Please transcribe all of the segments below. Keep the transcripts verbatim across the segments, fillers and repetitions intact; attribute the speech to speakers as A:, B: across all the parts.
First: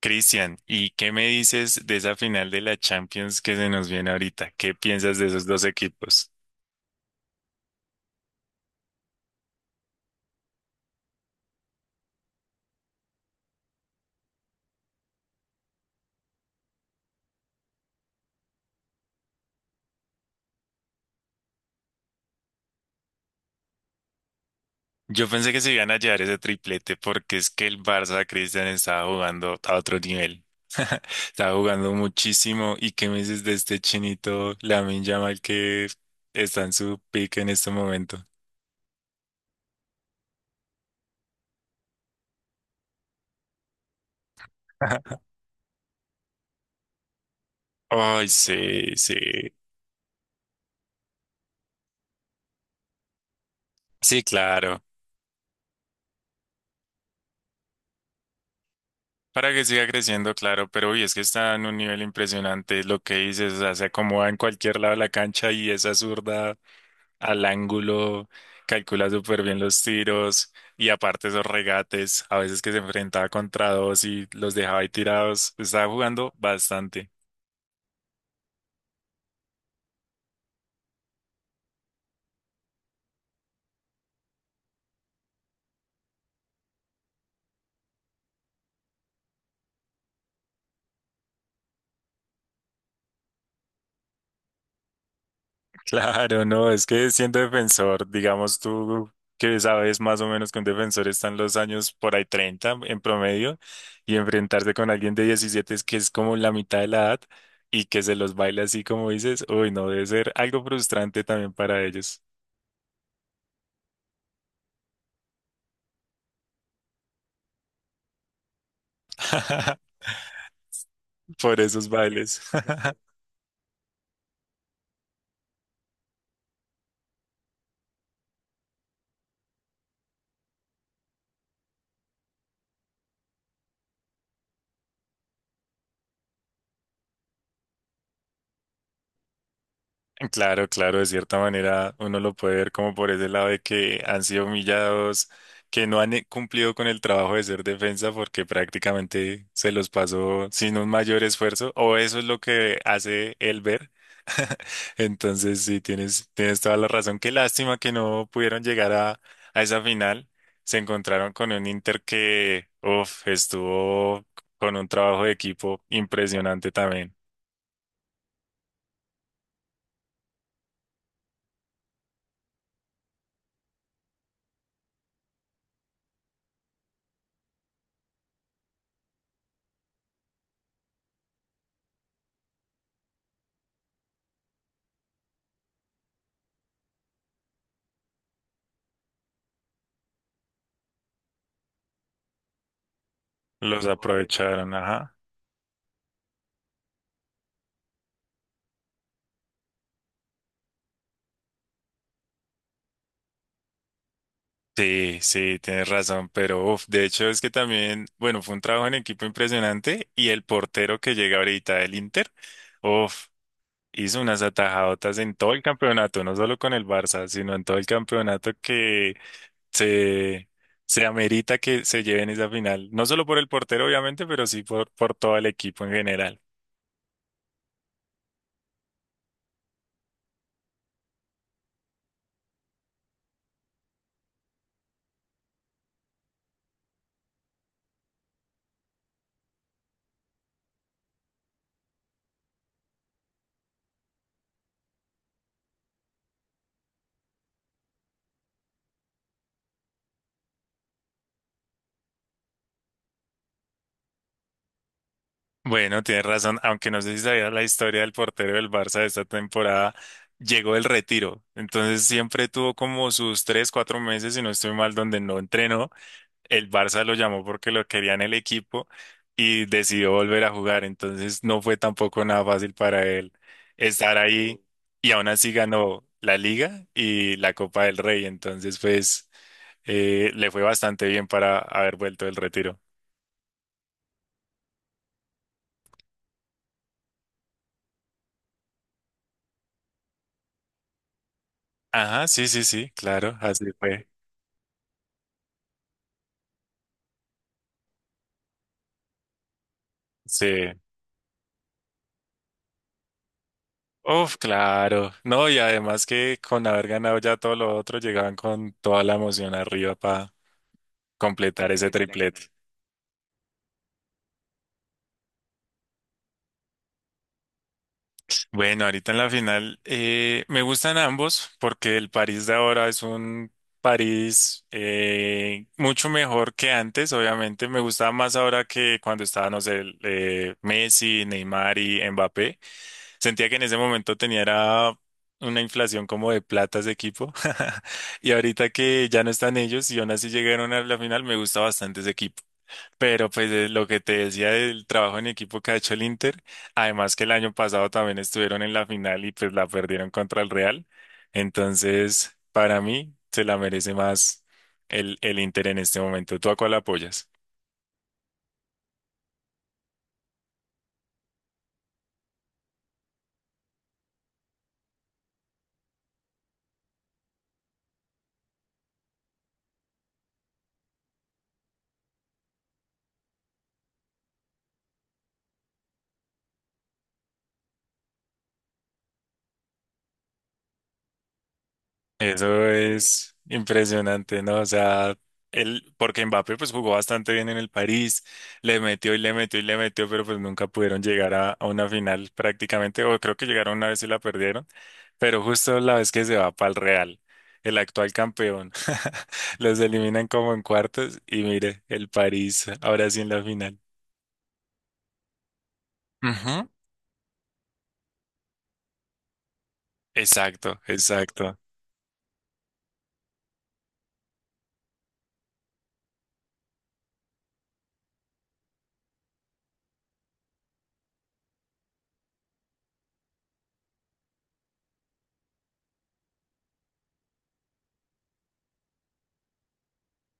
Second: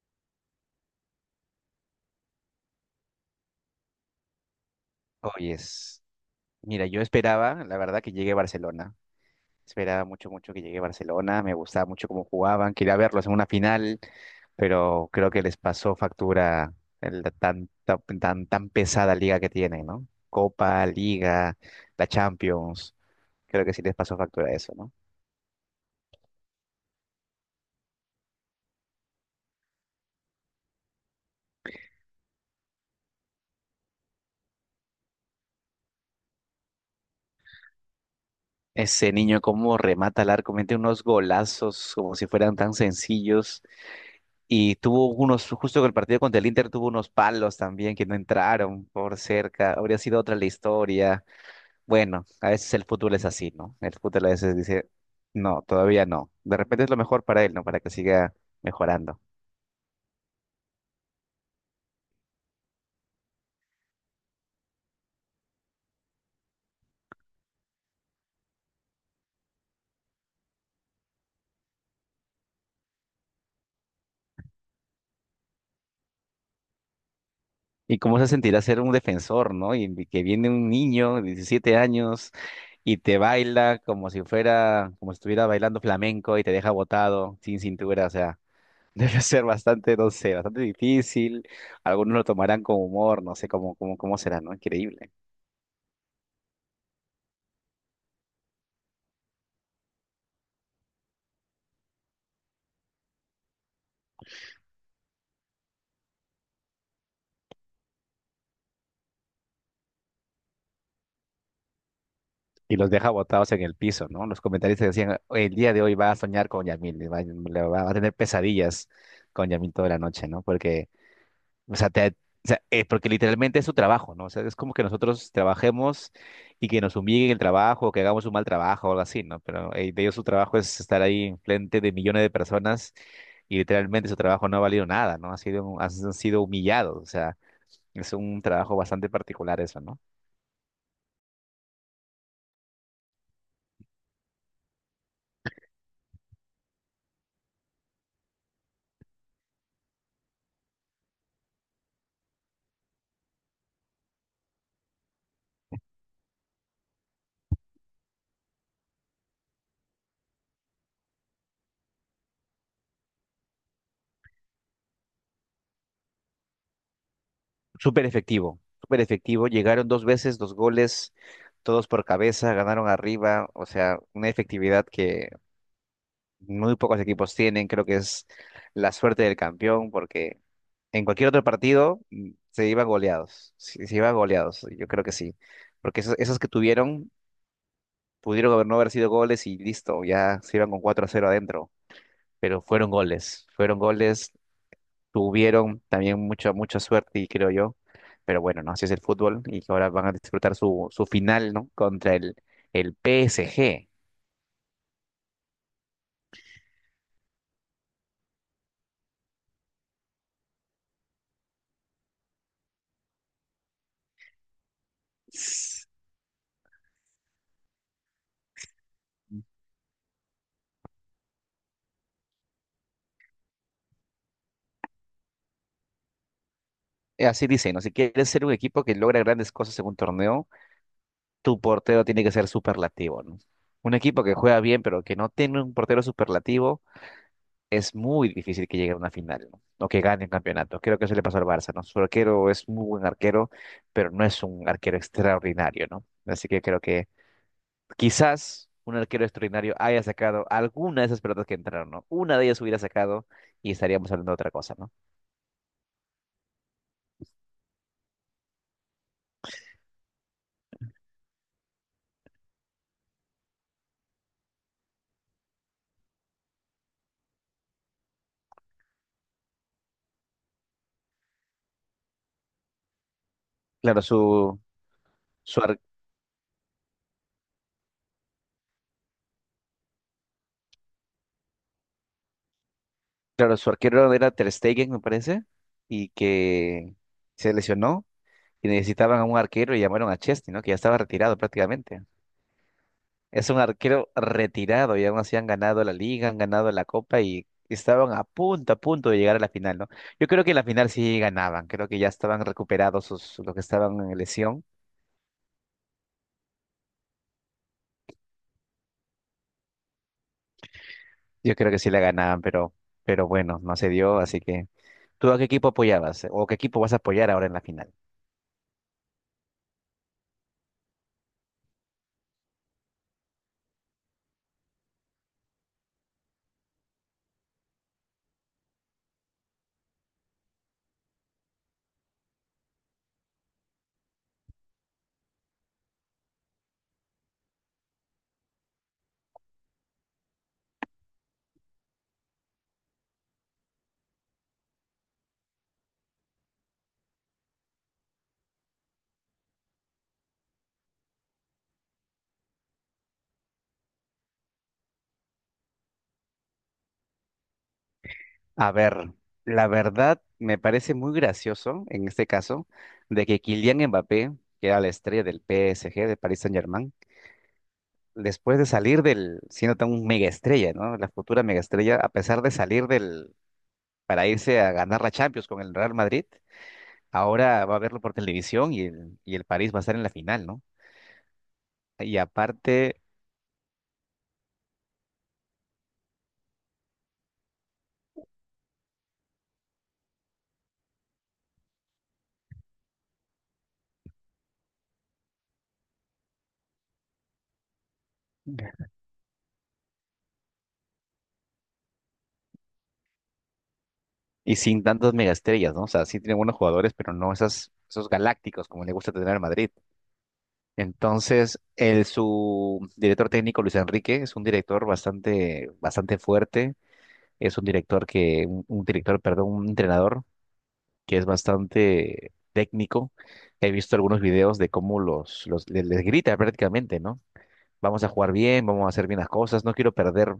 A: Cristian, ¿y qué me dices de esa final de la Champions que se nos viene ahorita? ¿Qué piensas de esos dos
B: Oyes,
A: equipos?
B: mira, yo esperaba, la verdad, que llegue a Barcelona. Esperaba mucho, mucho que llegue a Barcelona. Me gustaba mucho cómo jugaban. Quería verlos en una final, pero creo que les pasó factura el- la tan, tan, tan, tan pesada liga que tienen, ¿no? Copa, Liga, la Champions. Creo que sí les pasó factura eso, ¿no?
A: Yo pensé que se iban a llevar ese triplete porque es que el Barça, Cristian, estaba jugando a otro nivel. Estaba jugando muchísimo. ¿Y qué me dices de este chinito Lamine Yamal que está en su pick en este momento?
B: Ese niño cómo remata al arco, mete unos golazos como si fueran tan sencillos. Y tuvo unos, justo con el partido contra el Inter, tuvo unos palos también que no
A: Ay,
B: entraron
A: sí, sí.
B: por cerca. Habría sido otra la historia. Bueno, a veces el fútbol es así, ¿no? El
A: Sí,
B: fútbol a veces
A: claro.
B: dice, no, todavía no. De repente es lo mejor para él, ¿no? Para que siga mejorando.
A: Para que siga creciendo, claro, pero hoy es que está en un nivel impresionante lo que dices, o sea, se acomoda en cualquier lado de la cancha y esa zurda al ángulo, calcula súper bien los tiros y aparte esos regates, a veces que se enfrentaba contra dos y los dejaba ahí tirados, estaba jugando bastante.
B: ¿Y cómo se sentirá ser un defensor, ¿no? Y y que viene un niño de diecisiete años y te baila como si fuera, como si estuviera bailando flamenco y te deja botado, sin cintura, o sea. Debe ser bastante, no sé, bastante difícil. Algunos lo tomarán con humor, no sé cómo, cómo, cómo será, ¿no? Increíble.
A: Claro, no, es que siendo defensor, digamos tú que sabes más o menos que un defensor están los años por ahí treinta en promedio y enfrentarse con alguien de diecisiete es que es como la mitad de la edad y que se los baile así como dices, uy, no, debe ser algo frustrante también para ellos
B: Y los deja botados en el piso, ¿no? Los comentaristas decían, el día de hoy va a soñar con Yamil, le va, le va- va a tener pesadillas con Yamil toda la noche, ¿no? Porque,
A: por
B: o
A: esos
B: sea, te-
A: bailes.
B: o sea, eh, porque literalmente es su trabajo, ¿no? O sea, es como que nosotros trabajemos y que nos humillen el trabajo, o que hagamos un mal trabajo o algo así, ¿no? Pero eh, de ellos su trabajo es estar ahí frente de millones de personas y literalmente su trabajo no ha valido nada, ¿no? Ha sido, han sido humillados, o sea, es un trabajo bastante particular eso, ¿no?
A: Claro, claro, de cierta manera uno lo puede ver como por ese lado de que han sido humillados, que no han eh, cumplido con el trabajo de ser defensa porque prácticamente se los pasó sin un mayor esfuerzo, o eso es lo que hace él ver. Entonces, sí, tienes, tienes toda la razón. Qué lástima que no pudieron llegar a, a esa final. Se encontraron con un Inter que, uf, estuvo con un trabajo de equipo impresionante también.
B: Súper efectivo, súper efectivo, llegaron dos veces, dos goles, todos por cabeza, ganaron arriba, o sea, una efectividad que muy pocos equipos tienen, creo que es la suerte del campeón, porque en cualquier otro partido mm, se iban goleados, se, se iban goleados, yo creo que sí, porque esos, esos que tuvieron pudieron haber no haber sido goles y listo, ya se iban con cuatro a cero adentro. Pero fueron goles, fueron
A: Los
B: goles,
A: aprovecharon, ajá.
B: tuvieron también mucha, mucha suerte y creo yo, pero bueno, no, así es el fútbol y que ahora van a disfrutar su, su final, ¿no? Contra el, el P S G.
A: Sí, sí, tienes razón, pero uf, de hecho es que también, bueno, fue un trabajo en equipo impresionante y el portero que llega ahorita del Inter, uf, hizo unas atajadotas en todo el
B: S-
A: campeonato, no solo con el Barça, sino en todo el campeonato que
B: G. S-
A: se, se amerita que se lleven esa final, no solo por el portero obviamente, pero sí por, por todo el equipo en general.
B: eh, Así dicen, ¿no? Si quieres ser un equipo que logra grandes cosas en un torneo, tu portero tiene que ser superlativo, ¿no? Un equipo que juega bien, pero que no tiene un portero superlativo es muy difícil que llegue a una final, ¿no? O que gane un campeonato. Creo que eso le pasó al Barça, ¿no? Su arquero es muy buen arquero, pero no es un arquero extraordinario, ¿no? Así que creo que quizás un arquero extraordinario haya sacado alguna de esas pelotas que entraron, ¿no? Una de ellas hubiera sacado y estaríamos hablando de otra cosa, ¿no?
A: Bueno, tienes razón, aunque no sé si sabías la historia del portero del Barça de esta temporada, llegó el retiro, entonces siempre tuvo como sus tres, cuatro meses, si no estoy mal, donde no entrenó, el Barça lo llamó porque lo quería en el equipo y decidió volver a jugar, entonces no fue tampoco nada fácil para él
B: Claro,
A: estar
B: su,
A: ahí y aún así
B: su, ar-
A: ganó la Liga y la Copa del Rey, entonces pues eh, le fue bastante bien para haber vuelto del retiro.
B: claro, su arquero era Ter Stegen, me parece, y que se lesionó y necesitaban a un arquero y llamaron a Chesney, ¿no? Que ya estaba retirado prácticamente.
A: Ajá, sí, sí, sí, claro,
B: Es un
A: así fue.
B: arquero retirado y aún así han ganado la liga, han ganado la copa y estaban a punto, a punto de llegar a la final, ¿no? Yo creo
A: Sí.
B: que en la final sí ganaban, creo que ya estaban recuperados sus, los que estaban en
A: Uf,
B: lesión,
A: claro. No, y además que con haber ganado ya todo lo otro, llegaban con toda la emoción arriba para
B: yo
A: completar
B: creo que
A: ese
B: sí la ganaban,
A: triplete.
B: pero, pero bueno, no se dio, así que ¿tú a qué equipo apoyabas o qué equipo vas a apoyar ahora en la final?
A: Bueno, ahorita en la final eh, me gustan ambos porque el París de ahora es un París eh, mucho mejor que antes. Obviamente me gustaba más ahora que cuando estaba, no sé, el, eh, Messi, Neymar y Mbappé. Sentía que en ese momento tenía era una inflación como de plata ese equipo. Y ahorita que ya no están ellos y aún así llegaron a la final, me gusta bastante ese equipo. Pero pues eh, lo que te decía del trabajo en equipo que ha hecho el Inter, además que el año pasado también estuvieron en la final y pues la perdieron contra el Real. Entonces, para mí se la merece más el, el Inter en este momento. ¿Tú a cuál apoyas?
B: A ver, la verdad me parece muy gracioso en este caso de que Kylian Mbappé, que era la estrella del P S G, de Paris Saint-Germain, después de salir del, siendo tan un mega estrella, ¿no? La futura mega estrella, a pesar de salir del, para irse a ganar la Champions con el Real Madrid, ahora va a verlo por televisión y el, y el París va a estar en la final, ¿no? Y
A: Eso
B: aparte,
A: es impresionante, ¿no? O sea, él, porque Mbappé pues jugó bastante bien en el París, le metió y le metió y le metió, pero pues nunca pudieron llegar a, a una final prácticamente, o creo que llegaron una vez y la perdieron, pero justo la vez que se va para el Real, el actual campeón, los eliminan como en cuartos y mire, el París ahora sí en la final.
B: y sin tantas megaestrellas, ¿no? O sea, sí tiene buenos
A: Ujú,
B: jugadores, pero no esas, esos galácticos como le gusta tener al Madrid.
A: exacto, exacto.
B: Entonces, el, su director técnico, Luis Enrique, es un director bastante, bastante fuerte. Es un director que, un un director, perdón, un entrenador que es bastante técnico. He visto algunos videos de cómo los, los les, les grita prácticamente, ¿no? Vamos a jugar bien, vamos a hacer bien las cosas, no quiero perder,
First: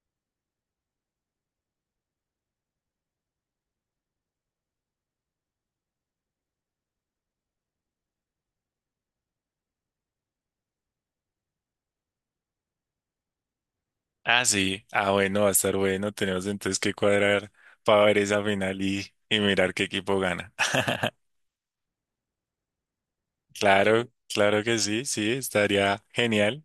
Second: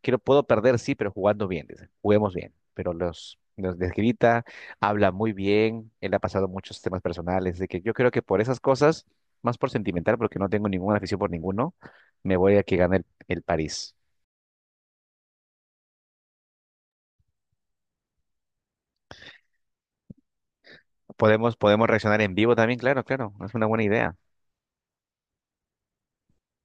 B: quiero, puedo perder, sí, pero jugando bien, dice, juguemos bien. Pero los, los les grita, habla muy bien, él ha pasado muchos temas personales, de que yo creo que por esas cosas, más por sentimental, porque no tengo ninguna afición por ninguno, me voy a que gane el, el París.
A: Ah, sí. Ah, bueno, va a estar bueno. Tenemos entonces que cuadrar para ver esa final y, y mirar qué equipo gana.
B: Podemos, podemos reaccionar en vivo también, claro, claro, es una buena
A: Claro,
B: idea.
A: claro que sí, sí, estaría genial.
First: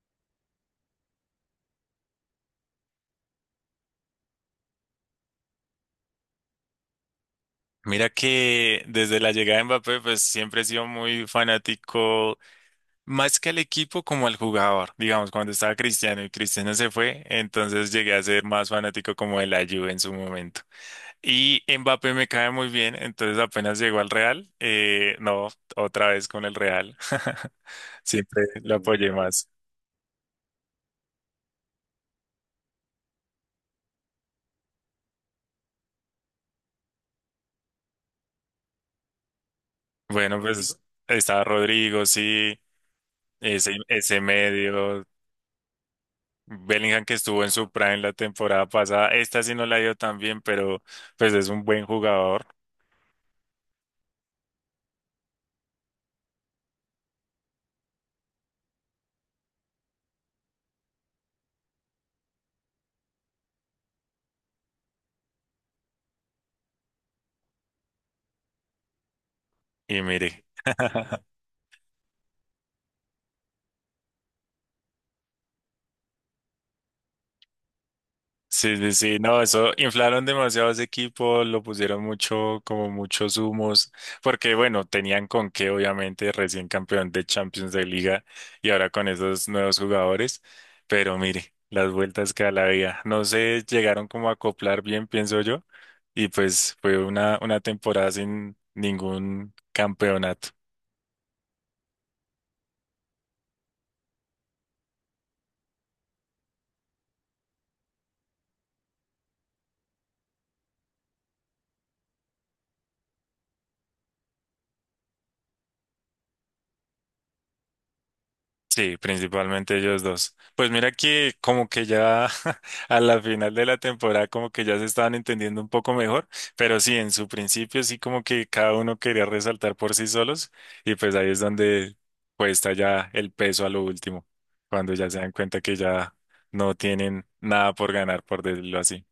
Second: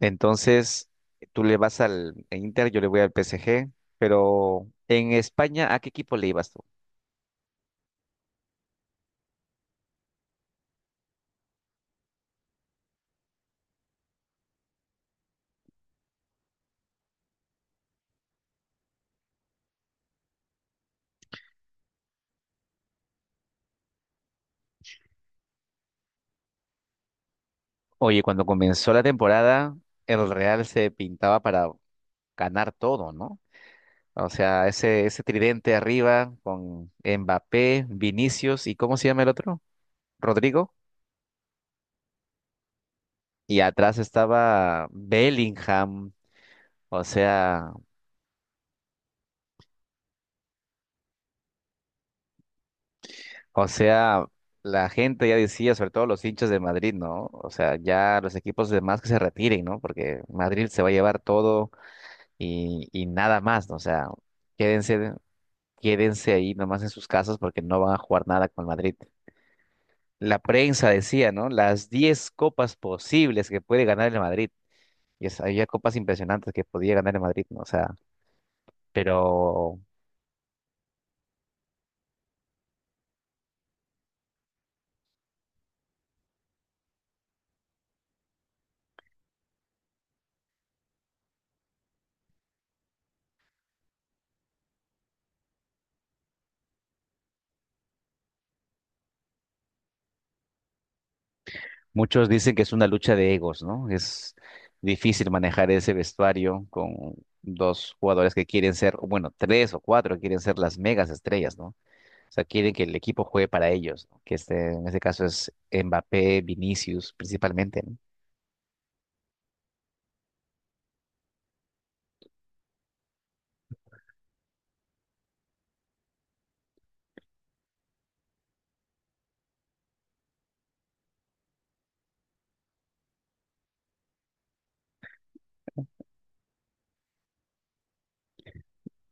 B: Entonces, tú le vas al en Inter, yo le voy al P S G, pero en España, ¿a qué equipo le ibas tú?
A: Mira que desde la llegada de Mbappé, pues siempre he sido muy fanático, más que al equipo como al jugador. Digamos, cuando estaba Cristiano y Cristiano se fue, entonces llegué a ser más fanático como de la Juve en su momento. Y Mbappé me cae muy bien, entonces apenas llegó al Real, eh, no, otra vez con el Real.
B: Oye,
A: Siempre
B: cuando
A: lo
B: comenzó la
A: apoyé más.
B: temporada, el Real se pintaba para ganar todo, ¿no? O sea, ese, ese tridente arriba con Mbappé, Vinicius y ¿cómo se llama el otro?
A: Bueno,
B: Rodrigo.
A: pues está Rodrigo, sí,
B: Y
A: ese,
B: atrás
A: ese
B: estaba
A: medio,
B: Bellingham. O
A: Bellingham que estuvo en su
B: sea,
A: prime la temporada pasada, esta sí no la dio tan bien, pero pues es un buen jugador
B: O sea, la gente ya decía, sobre todo los hinchas de Madrid, ¿no? O sea, ya los equipos demás que se retiren, ¿no? Porque Madrid se va a llevar todo y, y nada más, ¿no? O sea, quédense, quédense ahí nomás en sus casas porque no van a jugar nada con el Madrid.
A: y
B: La
A: mire.
B: prensa decía, ¿no? Las diez copas posibles que puede ganar el Madrid. Y es- había copas impresionantes que podía ganar el Madrid, ¿no? O sea,
A: Sí, sí, sí, no, eso
B: pero
A: inflaron demasiado ese equipo, lo pusieron mucho, como muchos humos, porque bueno, tenían con qué, obviamente, recién campeón de Champions de Liga y ahora con esos nuevos jugadores, pero mire, las vueltas que da la vida, no se llegaron como a acoplar bien, pienso yo, y pues fue una, una temporada sin ningún campeonato.
B: muchos dicen que es una lucha de egos, ¿no? Es difícil manejar ese vestuario con dos jugadores que quieren ser, o bueno, tres o cuatro que quieren ser las megas estrellas, ¿no? O sea, quieren que el equipo juegue para ellos, ¿no? Que este, en este caso es Mbappé, Vinicius, principalmente, ¿no?
A: Sí, principalmente ellos dos. Pues mira que como que ya a la final de la temporada como que ya se estaban entendiendo un poco mejor, pero sí, en su principio sí como que cada uno quería resaltar por sí solos y pues ahí es donde cuesta ya el peso a lo último, cuando ya se dan cuenta que ya no tienen nada por ganar, por decirlo así.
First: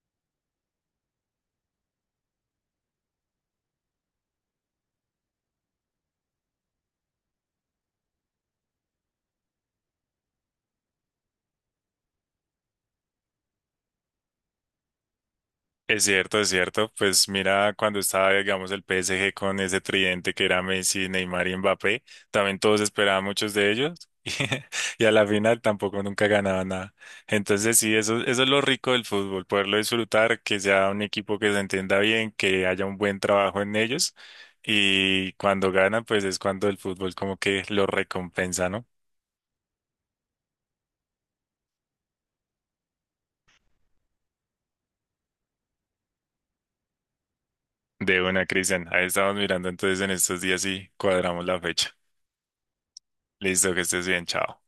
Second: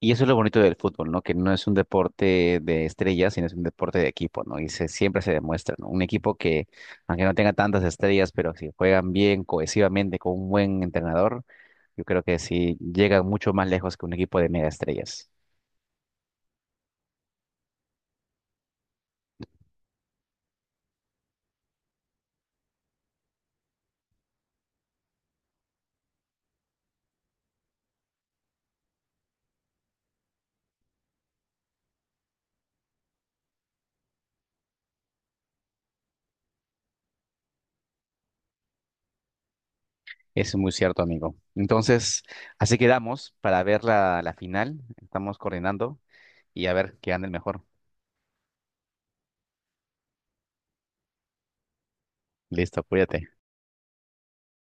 B: Y eso es lo bonito del fútbol, ¿no? Que no es un deporte de estrellas, sino es un deporte de equipo, ¿no? Y se, siempre se demuestra, ¿no? Un equipo que, aunque no tenga tantas estrellas, pero si juegan bien, cohesivamente, con un buen entrenador, yo creo que sí llegan mucho más lejos que un equipo de mega estrellas.
A: Es cierto, es cierto. Pues mira, cuando estaba, digamos, el P S G con ese tridente que era Messi, Neymar y Mbappé, también todos esperaban muchos de ellos y, y a la final tampoco nunca ganaban nada. Entonces sí, eso, eso es lo rico del fútbol, poderlo disfrutar, que sea un equipo que se entienda bien, que haya un buen trabajo en ellos y cuando ganan, pues es cuando el fútbol como que lo recompensa, ¿no?
B: Es muy cierto, amigo. Entonces, así quedamos para ver la, la final. Estamos coordinando y a ver qué gana el mejor.
A: De una, Cristian. Ahí estamos mirando entonces en estos días y cuadramos la fecha.
B: Listo, cuídate.
A: Listo, que estés bien, chao.